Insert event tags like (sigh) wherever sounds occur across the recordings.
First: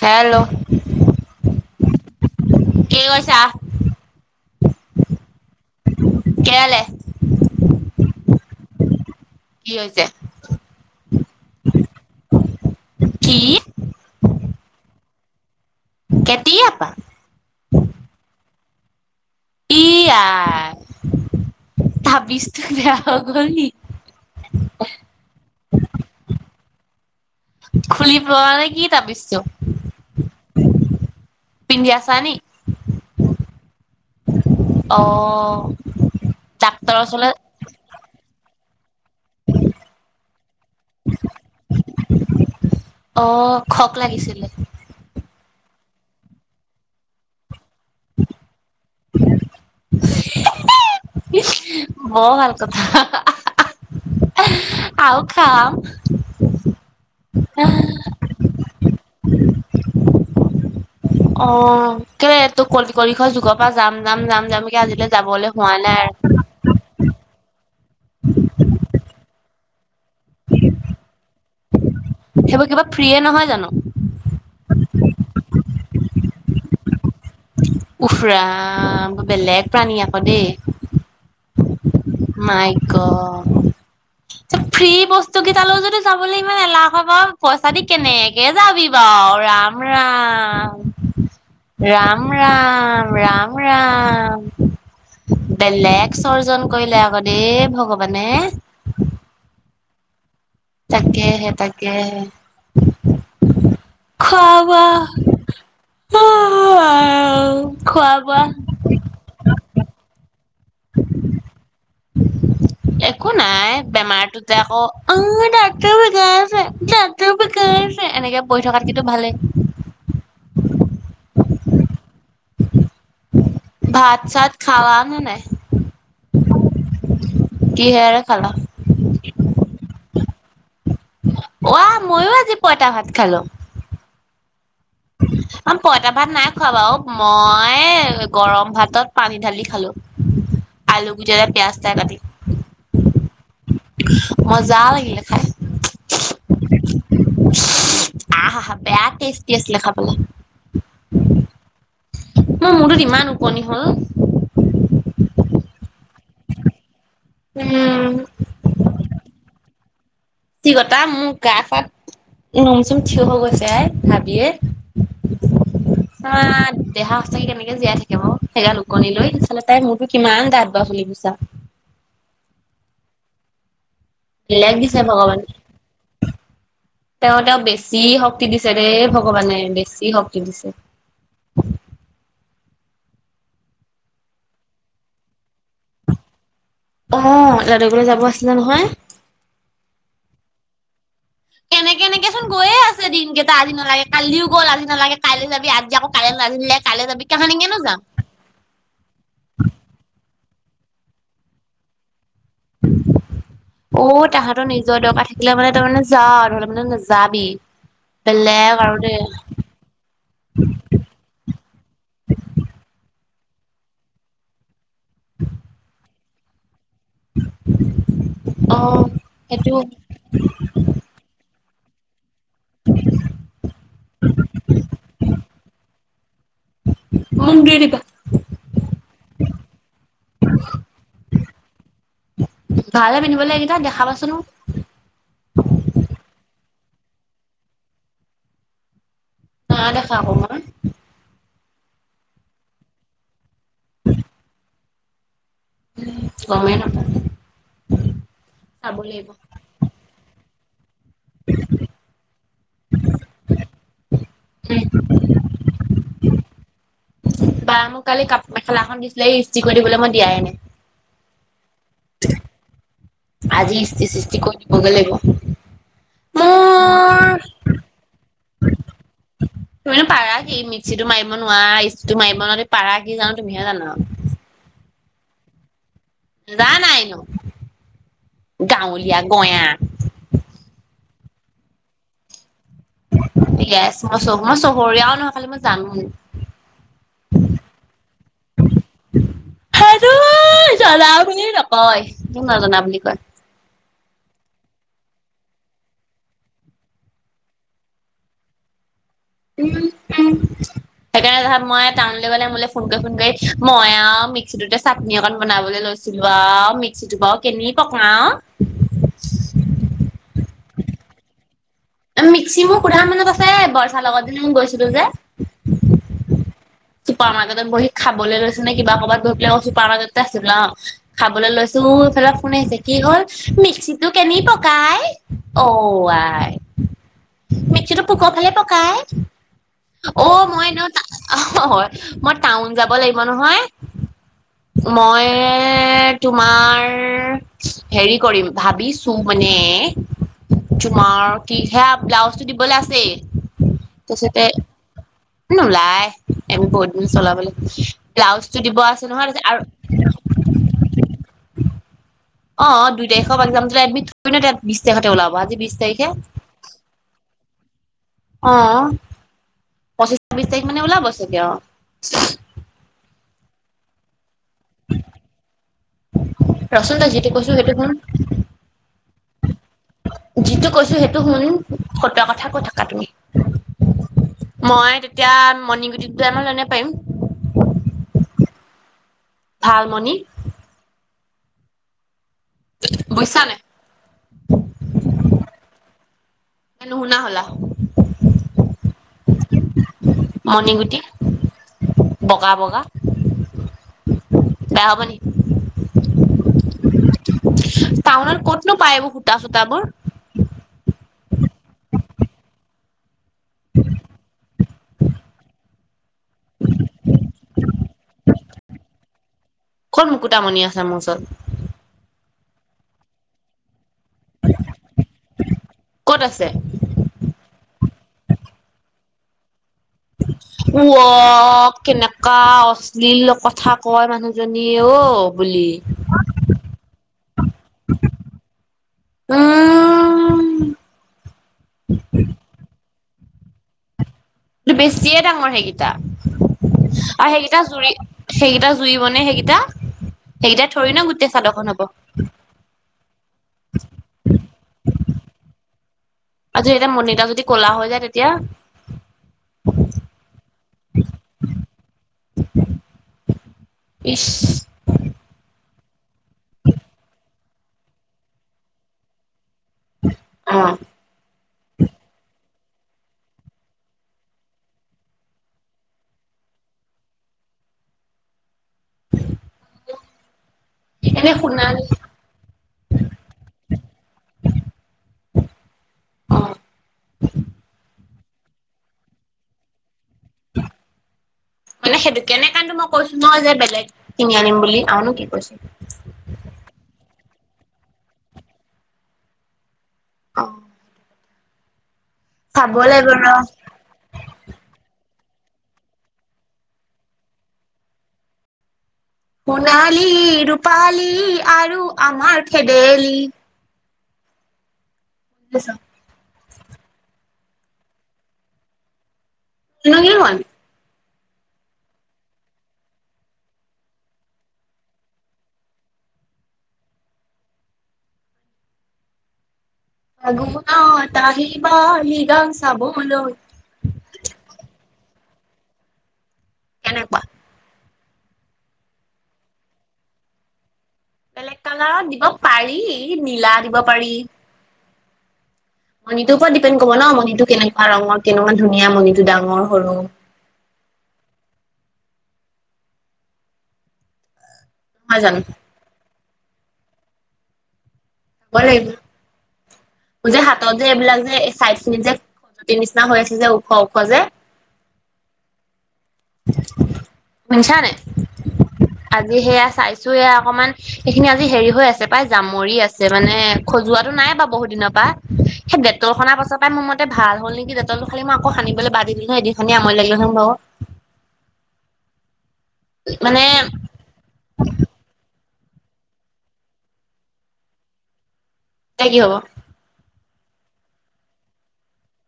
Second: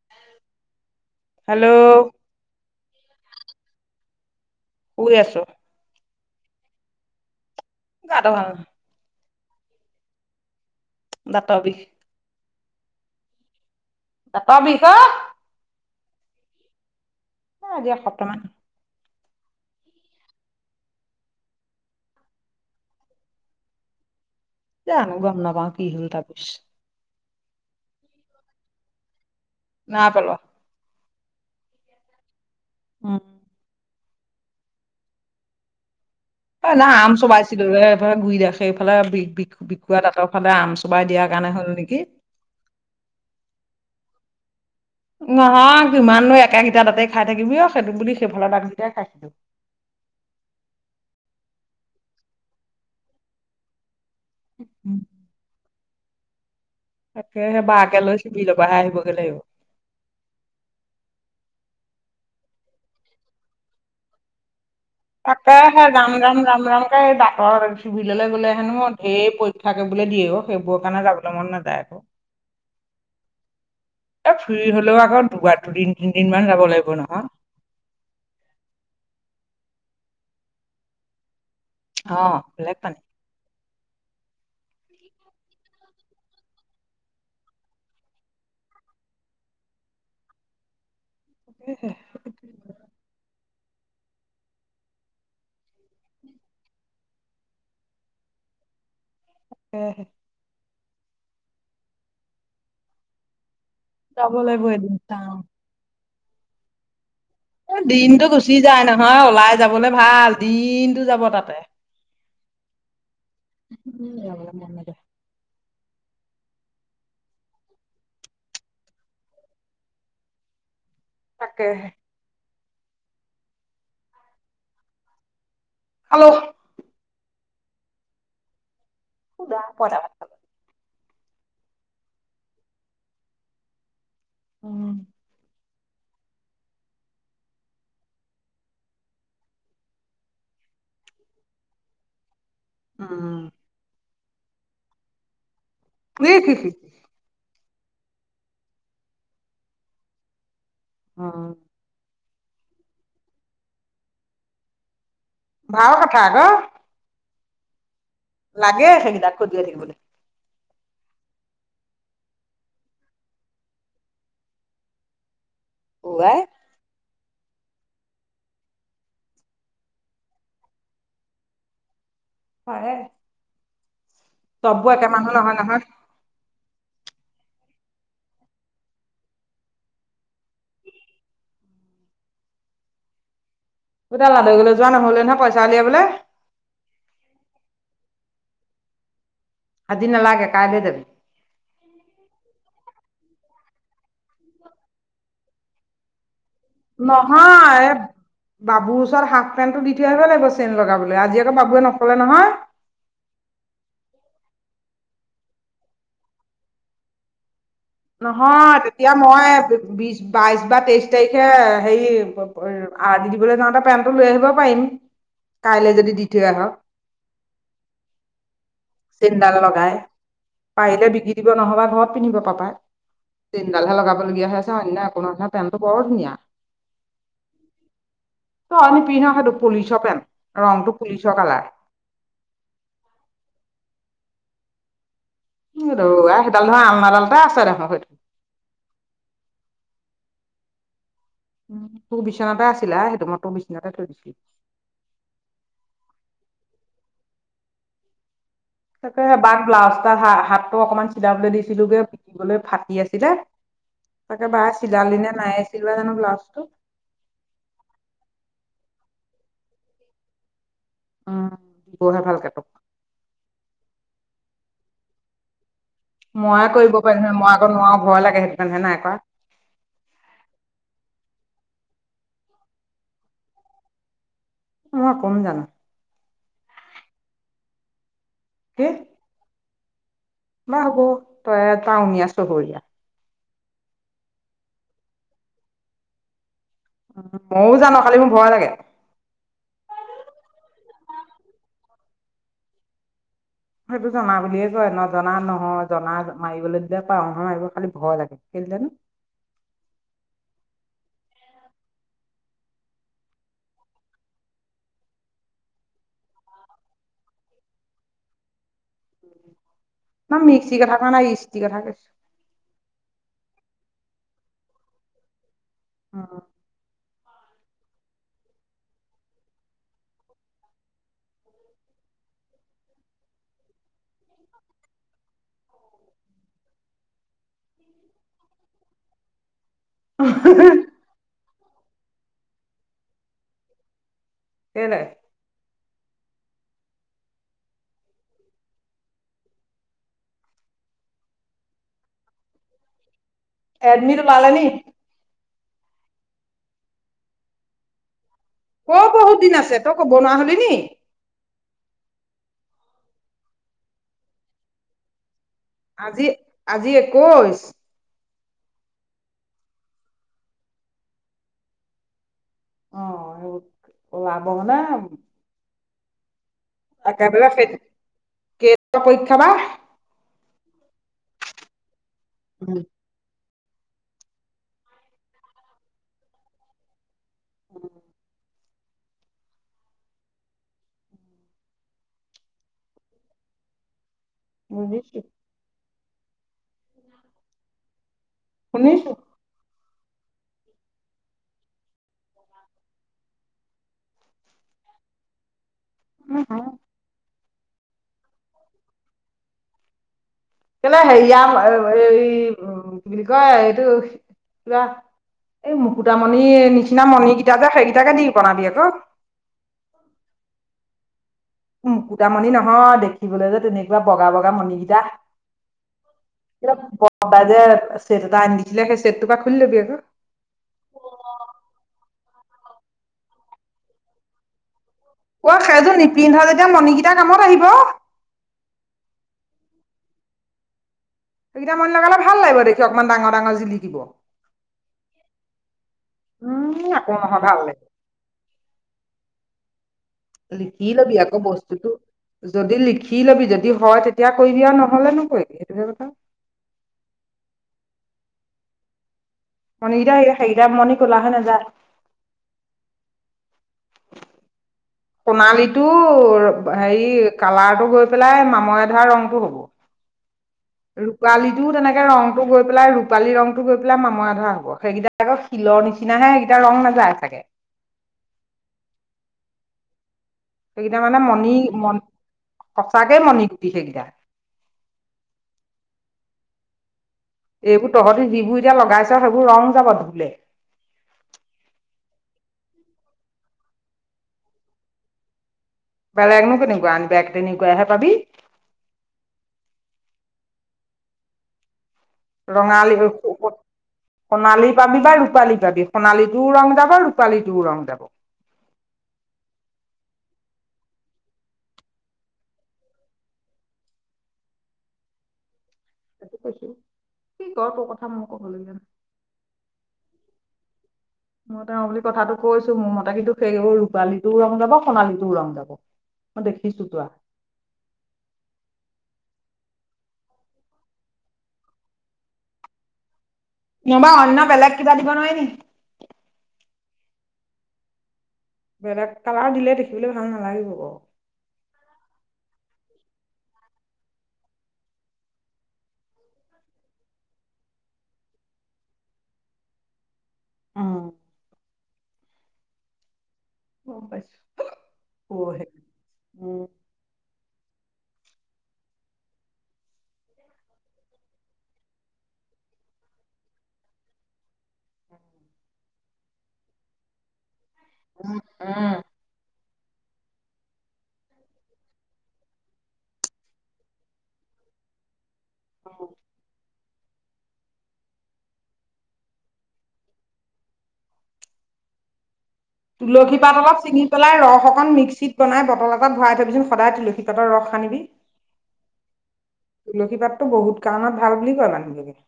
Hello hello কি কৰিছা শুই আছো কেলে গাটো ভাল নহয় কি হৈছে দাঁতৰ বিষ কি দাতৰ বিষ অ। কেতিয়াপা অ', আজি এসপ্তাহটামান ই আই তাবিজ্টো বেয়া হৈ গল নি জানো গম নাপাওঁ কি হল তাবিছ খুলি পৰে নে কি তাবিছটো না পেলোৱা পিন্ধি আছা নি উম, অ', না ডাক্তৰৰ আম ওচৰলে চোবাই এইফে গুৰি ৰাখে এইফালে বি বিষ বিষুৱা দাতৰ ফালে আম চোবাই দিয়াৰ কাৰণে হ'ল নিকি অ', খক লাগিছিলে নহয় কিমাননো একেগিটা দাতেই খাই থাকিবি অ সেইটো বুলি সেইফালৰ দাঁতগেটাই খাইছিলো (unintelligible) (unintelligible) বৰ ভাল কথা (unintelligible) (unintelligible) খা আম তাকেহে বা কে লৈ চিভিলৰ পাহে আহিবগে লাগিব অ', কেলে তোক কল কলিখ যুগৰ পা যাম যাম যাম যাম কে আজিলে তাকে হে যাম যাম যাম যাম কে এই দাতৰ চিভিললৈ গ'লে হেনো ধেৰ পই থাকে বোলে দিয়ে অ সেইবোৰৰ কাৰণে যাবলৈ মন নাযায় আকৌ সেইবোৰ কিবা ফ্ৰিয়ে নহয় জান নো এ ফ্ৰি হলেও আকৌ দুবাৰ দুদিন তিনদিন মান যাব লাগিব নহয় উফ ৰাম বেলেগ প্ৰাণী আকৌ দেই অ মাই বেলেগ পানী গত ত ফ্ৰী বস্তু গিটালৌও যদি যাবলৈ ইমান এলাহে কৰ পইচা দি কেনেকে যাবি বাও ৰাম ৰাম ৰাম ৰাম ৰাম ৰাম বেলেগ সৰ্জন কৰিলে আকদেই ভগৱানে উম তাকেহে তাকেহে যাব লাগিব খোৱা এদিন চাও বোৱা খোৱা দিনটো বোৱা গুচি যায় নহয় ওলাই যাবলৈ ভাল দিনটো যাব তাতে একো নাই উম যাবলে বেমাৰটোতে মন আকৌ নাযায় উম, তাকৰ বিকাই আছে ডাকৰ বিকাই আছে এনেকে বহি থকাত কি ভালে। তাকে হে। ভাত চাত খোৱা নে নাই? হেল্ল'? কি হেৰে খালা? (unintelligible) অ', মইও আজি পইতা ভাত খালো। উম, আ পইতা ভাত নাই খোৱা বাৰু মই গৰম ভাতত পানী ঢালি খালো। আলু গুতিয়ে পিয়াজ এটা কাটি। উম, মজা লাগিলে খাই। দেখিখি। আহা হা বেয়া তেষ্টি আছিলে খাবলে। অ' মই মূৰটোত ইমান ওকনি হ'ল। ভাল কথা আক। উম, লাগে সেইকেইটাক খুজিযাই থাকিবলৈ। চিকতা মোৰ গা চা নোম চুম থিয় হৈ গৈছে আই ভাবিয়ে। অ' উৱাই দেহা সঁচাক কেনেকে জীয়াই থাকিব সেইগাল ওকনি লৈ তাই মোৰতো কিমান দাঠ বাও চুলি কোচা পাৰে। বেলেগ দিছে মানুহ ভগৱান। নহয় নহয় তেওঁ তেওঁ বেছি শক্তি দিছে দেই ভগৱানে বেছি শক্তি দিছে। (inaudible) যোৱা নহ'লে নহয় পইচা উলিয়াবলৈ। অ', দাদু গলৈ যাব আছিলে নহয়। আজি নালাগে কাইলৈ যাবি। কেনেকে এনেকে চোন গৈয়ে আছে দিন কেইটা আজি নালাগে কালিও গ'ল আজি নালাগে কাইি যাবি আজি আকৌ কাইলৈ নাজিলে। কাইলৈ যাবি কাহানিকেনো নহয়। যাম বাবুৰ ওচৰত হাফ পেণ্টটো দি থৈ আহিব লাগিব চেইন লগাবলৈ আজি আকৌ বাবুৱে নকলে নহয়। (unintelligible) অ', তাহাঁতৰ নিজৰ দৰকাৰ থাকিলে মানে তাৰ মানে যা ধৰিলে মানে নাযাবি। বেলেগ নহয় আৰু তেতিয়া দেই মই বিজ বাইশ বা তেইশ তাৰিখে হেৰি আৰ্ট শিকিবলৈ যাওঁতে পেণ্টটো লৈ আহিব পাৰিম। কাইলে যদি দি থৈ আহ অ চেইনডাল সেইটো লগাই। পাৰিলে বিকি দিব নহবা ঘৰত পিন্ধিব পাপাই। চেইনডালহে লগাবলগীয়া হৈ হৈছে অন্য একোধনা পেটটো বৰ ধুনীয়া। মোক দি দিবা তই নিপিন্ধ সেইটো পুলিচ পেণ্ট ৰংটো পুলিচ কালাৰ। ভালে পিন্ধিব এই কেইটা দেখাবা চোন মোক। উম, ৰৌ সেইডাল ধৰৰা আলমাডালতে আছে দেখোন সেইটো। নাই দেখা আকো মই। উম, তোৰ বিচনাতে আছিলা আই সেইটো মই তোৰ বিচনাতে থৈ দিছিলো। গমে নাপও। তাকে বাক ব্লাজ এটা হা হাতটো অকমান চিলাবলৈ দিছিলোগে (unintelligible) ফাটি আছিলে। তাকে বাহ উম চিলালি নে নাইয়ে চিলিৱা জানো ব্লাউজটো। বা মোক কালি কাপোৰ মেখেলা এখন দিছিলে এই ইস্ত্ৰিৰ কৰি দিবলে মই দিয়াই নাই। উম, দিবহে ভালকে (unintelligible) আজি ইস্ত্ৰি সিস্তি কৰি দিবগে লাগিব। মই কৰিব পাৰো মোৰ নহয় মই আকৌ নোৱাৰো ভয় লাগে সেইটো কাৰনে হে নাই কৰা তুমিনো পাৰা কি মিক্সিটো মাৰিব নোৱাৰা ইষ্ট্ৰিটো মাৰিব নোৱাৰা পাৰা কি জানো তুমিহে জানা আৰু মই কম জানো জা নাই নো কি গাঁৱলীয়া গঞা বা হ'ব তইয়ে তউনীয়া চহৰীয়া ইয়েচ মই চহ মই চহৰীয়াও নহয় খালি মই জানো ময়ো জানো খালি মোৰ ভয় লাগে সেইটো জনা বুলি নকয় সেইটো নজনা বুলি কয় সেইটো জনা বুলিয়ে কয় নজনা নহয় জনা মাৰিবলৈ দিলে পাৰো নহয় মাৰিব খালি ভয় লাগে কেলে জানো উম উম সেইকাৰণে ধৰক মই টাউনলে গলে মোলে ফোন কৰি ফোন কৰি মই আও মিক্সিটোতে চাটনি অকন বনাবলে লৈছ ছিলো আও মিক্সিটো বাৰু কেনি পকাও মই মিক্সিৰ কথা কোৱা নাই ইষ্টিৰ কথা কৈছো মিক্সি মোৰ সোধা মানত আছে বৰচাৰ লগত যেনে মই গৈছিলো যে অ চুপাৰ মাৰ্কেটত বহি খাবলে লৈছে নে কিবা ক'ৰবাত গৈ পেলাই আকৌ চুপাৰ মাৰ্কেততে আছিল বোলে ন খাবলে লৈছো এইফালে ফোন আহিছে কি হ'ল মিক্সিত তো কেনি পকাই ঔ আই মিক্সিটো পোকৰ ফালে পকাই অ মই ন অ হয় মই টাউন যাব লাগিব নহয় কেলে মই তোমাৰ হেৰি কৰিম ভাবিছো মানে তোমাৰ কি হে ব্লাউজটো দিবলে আছেই এডমিট তাৰপিছতে ওলালে নি নোলাই এম বহুত দিন চলাবলে ব্লাউজটো দিব আছে নহয় তাৰপাছতে আৰু তোমাৰ হ'লে নি অ দুই তাৰিখৰ পৰা একজাম আছিলে এডমিট থৰি না বিশ তাৰিখতে ওলাব আজি বিশ তাৰিখে আজি আজি একৈশ অ পঁচিশ ছাব্বিশ তাৰিখ মানে ওলাব চাগে অ অ সেইবোৰ ওলাব মানে ৰহ চোন তই যিতো একেবাৰে কৈছো সেই- সেইটো শুন (unintelligible) পৰীক্ষা বা যিটো কৈছো সেইটো শুন ফোতোৱা কথা কৈ থাকা তুমি মই তেতিয়া মৰ্ণিং গুটি টো টাইমত লৈ আনিব পাৰিম ভাল মণি বুইছা নে বুজিছো এ নুশুনা হলা শুনিছো মণিগুটি বগা বগা বেয়া হ'ব নেকি? (inaudible) টাউনত ক'তনো পায় এইবোৰ সূতা-চূতাবোৰ? কেলে হেৰিয়া এই উম কি বুলি কয় এইটো কিবা এই মুকুতামণিৰ নিচিনা মণি কেইটা যে সেইকেইটাকে দি বনাবি আকৌ। ক'ত মুকুটামণি আছে মোৰ ওচৰত? মুকুতামণি নহয় দেখিবলৈ যে তেনে কিবা বগা বগা মণিকেইটা, ক'ত আছে কিবা ব (unintelligible) যে ছেট এটা আনি দিছিলে সেই ছেট টোৰ পলা খুলি ল'বি আকৌ। (inaudible) উও কেনেকুৱা অশ্লীল কথা কয় মানুহজনীয়ে অ। অ বুলি সেইযোৰ নিপিন্ধা যেতিয়া মণিকিতা কামত আহিব। উম সেইকেইটা মণি লগালে ভাল লাগিব দেখি অকমান ডাঙৰ ডাঙৰ জিলিকিব। বেছিয়ে ডাঙৰ সেইকেইটা, আৰু উম আকৌ নহয় ভাল সেইকেইটা জুৰি লাগিব সেইকেইটা জুৰিব নে সেইকেইটা, সেইকেইটাই লিখি থৰি না লবি গোটেই আকৌ চাদৰখন হ'ব। বস্তুটো যদি লিখি ল'বি, যদি হয় তেতিয়া কৰিবি আৰু নহ'লে নকৰিবি এইটোহে কথা। আৰু এতিয়া মণিতা যদি কলা হৈ যায় তেতিয়া? মণিকেইটা হেৰি সেইকেইটা মণি কলা হৈ নাযায়। ইছ। সোণালীটোৰ হেৰি কালাৰটো গৈ পেলাই মামৰে ধৰা ৰংটো হ'ব। অ'। ৰূপালীটো তেনেকে ৰং টো গৈ পেলাই ৰূপালী ৰংটো গৈ পেলাই মামৰা ধৰা হ'ব, সেইকেইটা আকৌ শিলৰ নিচিনা হে এইকেইটা ৰং নাযায় চাগে। সেইকেইটা মানে এনে মণি সোণালী ম সঁচাকে মণি গুতি সেইকেইটা। অ এইবোৰ তহতি যিবোৰ এতিয়া লগাইছো সেইবোৰ ৰং যাব ধুললে। (unintelligible) মানে সেইটো কেনে কাৰণো মই কৈছো ন যে বেলেগ কিনি আনিম বুলি আৰুনো কি কৈছিল। বেলেগনো কেনেকুৱ আন বেগ এনেকুৱাই হে পাবি। অ। চাব লাগিব ৰ (unintelligible) সোণালী পাবি বা ৰূপালী পাবি। সোণালীটোও ৰং যাব ৰূপালীটোও ৰং যাব। সোণালী ৰূপালী আৰু আমাৰ খেদেলি। (unintelligible) (unintelligible) (unintelligible) মই তেওঁ বুলি কথাটো কৈছো মোৰ মতে কিন্তু সেইবোৰ ৰূপালীটোও ৰং যাব, সোণালীটো ৰং যাব। মই দেখিছোতো আৰ। ফাগুনত আহিবা লিগাং চাবলৈ। নহ'বা অন্ন বেলেগ কিবা দিব নোৱাৰ নেকি? কেনেকুৱা? বেলেগ কালাৰ দিলে দেখিবলৈ ভাল নালাগিব বাৰু। বেলেগ কালাৰ দিব পাৰি নীলা দিব পাৰি। মণিটোৰ ওপৰত দিপেনড কৰিব ন মণিটো কেনেকুৱা ৰঙৰ কেনেকুৱা ধুনীয়া মণিটো ডাঙৰ সৰু। অ। গম পাইছোঁ। হয় জানো? (unintelligible) যে হাতত যে এইবিলাক যে চাইদ খিনিত যে তি নিচিনা হৈ আছে যে, ওখ ওখ যে। (inaudible) শুনিছা নাই? আজি সেয়া চাই চো এয়া অকমান। সেইখিনি আজি হেৰি হৈ আছে পায়। জামৰি আছে মানে খজোৱাটো নাই বাৱ বহুত দিন পা। সে উম দেতল খনা পাছ পাই মো ভাল হ'ল নেকি দেতলটো। খালি মই আকৌ সানিবলে বাদিদিলো (unintelligible) লাগিল (unintelligible) বাৱ। তুলসী মানে পাত অলপ চিঙি উতলাই ৰস অকণ মিক্সিত বনাই বটল এটাত ভৰাই থবিচোন সদায় তুলসী পাতৰ ৰস সানিবি। তে কি হ'ব? তুলসী পাততো বহুত কাৰণত ভাল বুলি কয় মানুহবোৰে।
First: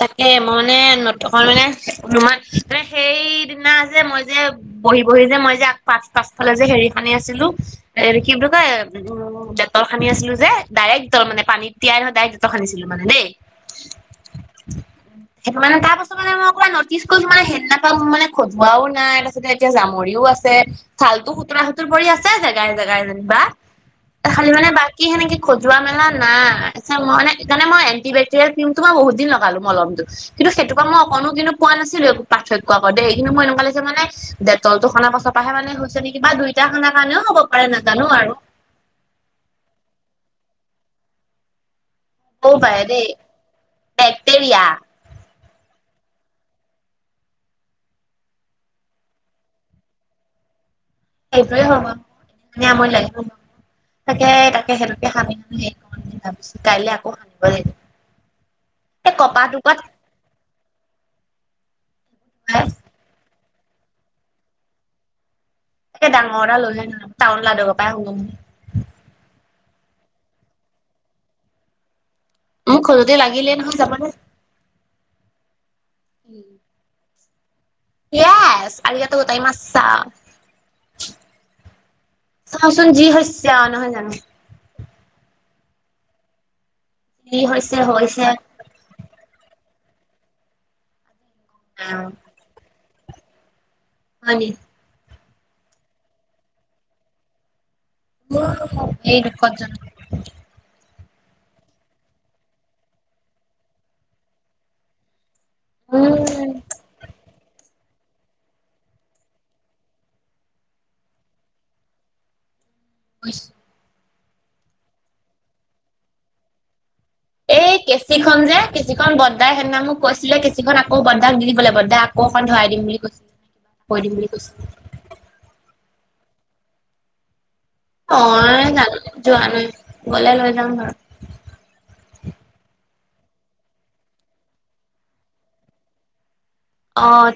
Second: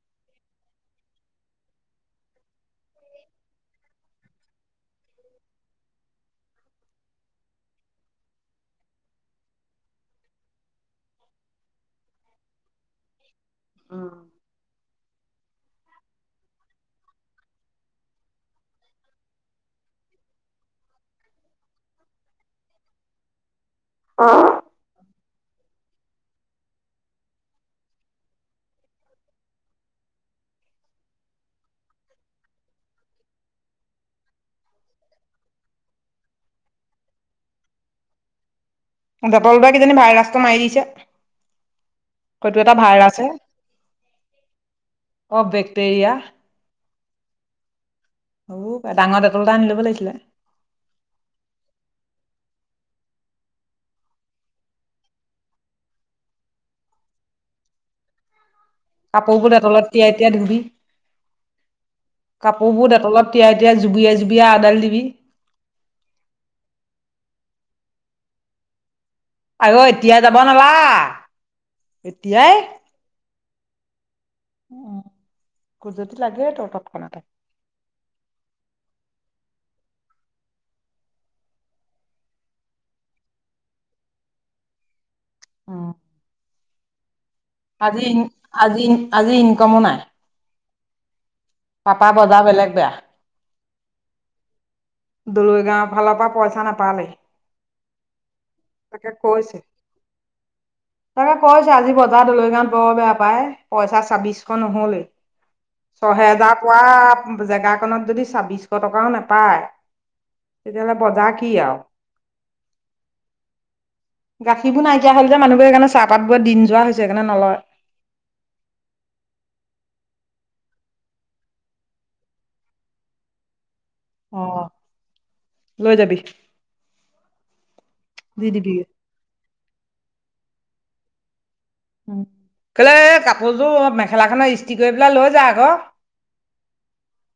তাকে মই মানে নথকা মানে (unintelligible) মানে সেইদিনা যে মই যে বহি বহি যে মই যে আগ পাচ পাচফালে যে হেৰি খানি আছিলো। এ টো কি বুলি কয়? উম দেতল হানি আছিলো যে, ডাইৰেক্ট দ মানে। পানীত তিয়াই নহয় ডাইক্ দেত হানিছিলো মানে দেই। উম। (inaudible) সেইটো মানে তাৰ পাছত মানে মই অকমান নটিচ কৈছো মানে সেদিনাপা মানে খজুৱাও নাই। তাছতে এতিয়া জামৰিও আছে। ছালতো সুতুৰা সুতুৰ পৰি আছে জেগাই জেগাই যেনিবা। খালি মানে বা কি সেনেকে খজোৱা মেলা নাই। চা মই মানে একানে মই এণ্টি বেটেৰিয়েল ক্ৰীম। টো মই বহুত দিন ল পালোঁ মলমটো। কিন্তু সেইটো পা মই অকনো কিন্তু পোৱা নাছিলো পাৰ্থক্য আগত দেই। কিন্তু মই এনেকুৱা লাগিছে মানে দেটলটো হনা পাছ পা হে মানে হৈছে নেকি বা দুইটা হানা কাৰণেও হ'ব পাৰে নাজানো আৰু। দেতল টোৱে কিজানি ভাইৰাছটো মাৰি দিছে। -বও হয়তো এটা পাই দে। ভাইৰাছে বেক্টেৰিয়া। অ বেক্টেৰিয়া। অ। ডাঙ ডেটল এটা আনি ল'ব লাগিছিলে। (unintelligible) তাকে তাকে হেতুকে সানি (unintelligible) কাইলে আকৌ সানিবই লাগিব। (inaudible) কাপোৰবো টুকুৰাত দেটলত তিয়াই তিয়াই ধুবি? কাপোৰ বোৰ দেটলত তিয়াই তিয়াই জুবিয়াই জুবিয়া আডাল দিবি। (unintelligible) আয়ৈ এতিয়া যাব নালা। এতিয়াই খজুতি লাগিলে নহয় যাবলে। উম। খজুতি লাগে ত' তৎক্ষণাতে। য়েচ, আৰু ইয়াতো টাইম আছা। চাওচোন যি হৈছে। অ, নহয় জানো। অ। যি হৈছে আজি ইন হৈছে আজি আজি ইনকমো নাই। আও পাপা বজা বেলেগ বেয়া। হয় নি? দলৈ গাঁও ফাল পা পইচা নাপালেই। তাকে এই দুখত কৈছে। (inaudible) তাকে কৈছে আজি বজাৰত লৈ যাম। ব বেয়া পায়। পইচা ছাব্বিশ নহ'লে। উম ছহেজাৰ পোৱা জেগাকনত যদি ছাব্বিশ শ টকাও নাপায় তেতিয়াহ'লে বজাৰ কি আৰু? (inaudible) গাখীৰবোৰ নাইকিয়া হ'ল যে মানুহবোৰ সেইকাৰণে চাহপাত বোৰ দিন যোৱা হৈছে সেইকাৰণে নলয়। কেচিখন যে কেচিখন বৰ্তাই সেইদিনা মোক কৈছিলে কেচিখন আকৌ বৰ্তাক দি দিবলে বৰ্তাই আকৌ এখন ধৰাই দিম বুলি কৈ কৰি দিম বুলি কৈছে। লৈ যাবি। অ দি দিবিগে। জানো যোৱা নাই গলে লৈ যাম বাৰু। কেলে এই কাপোৰযোৰ মেখেলা খনৰ ইস্ত্ৰি কৰি পেলাই লৈ যা আক। অঁ।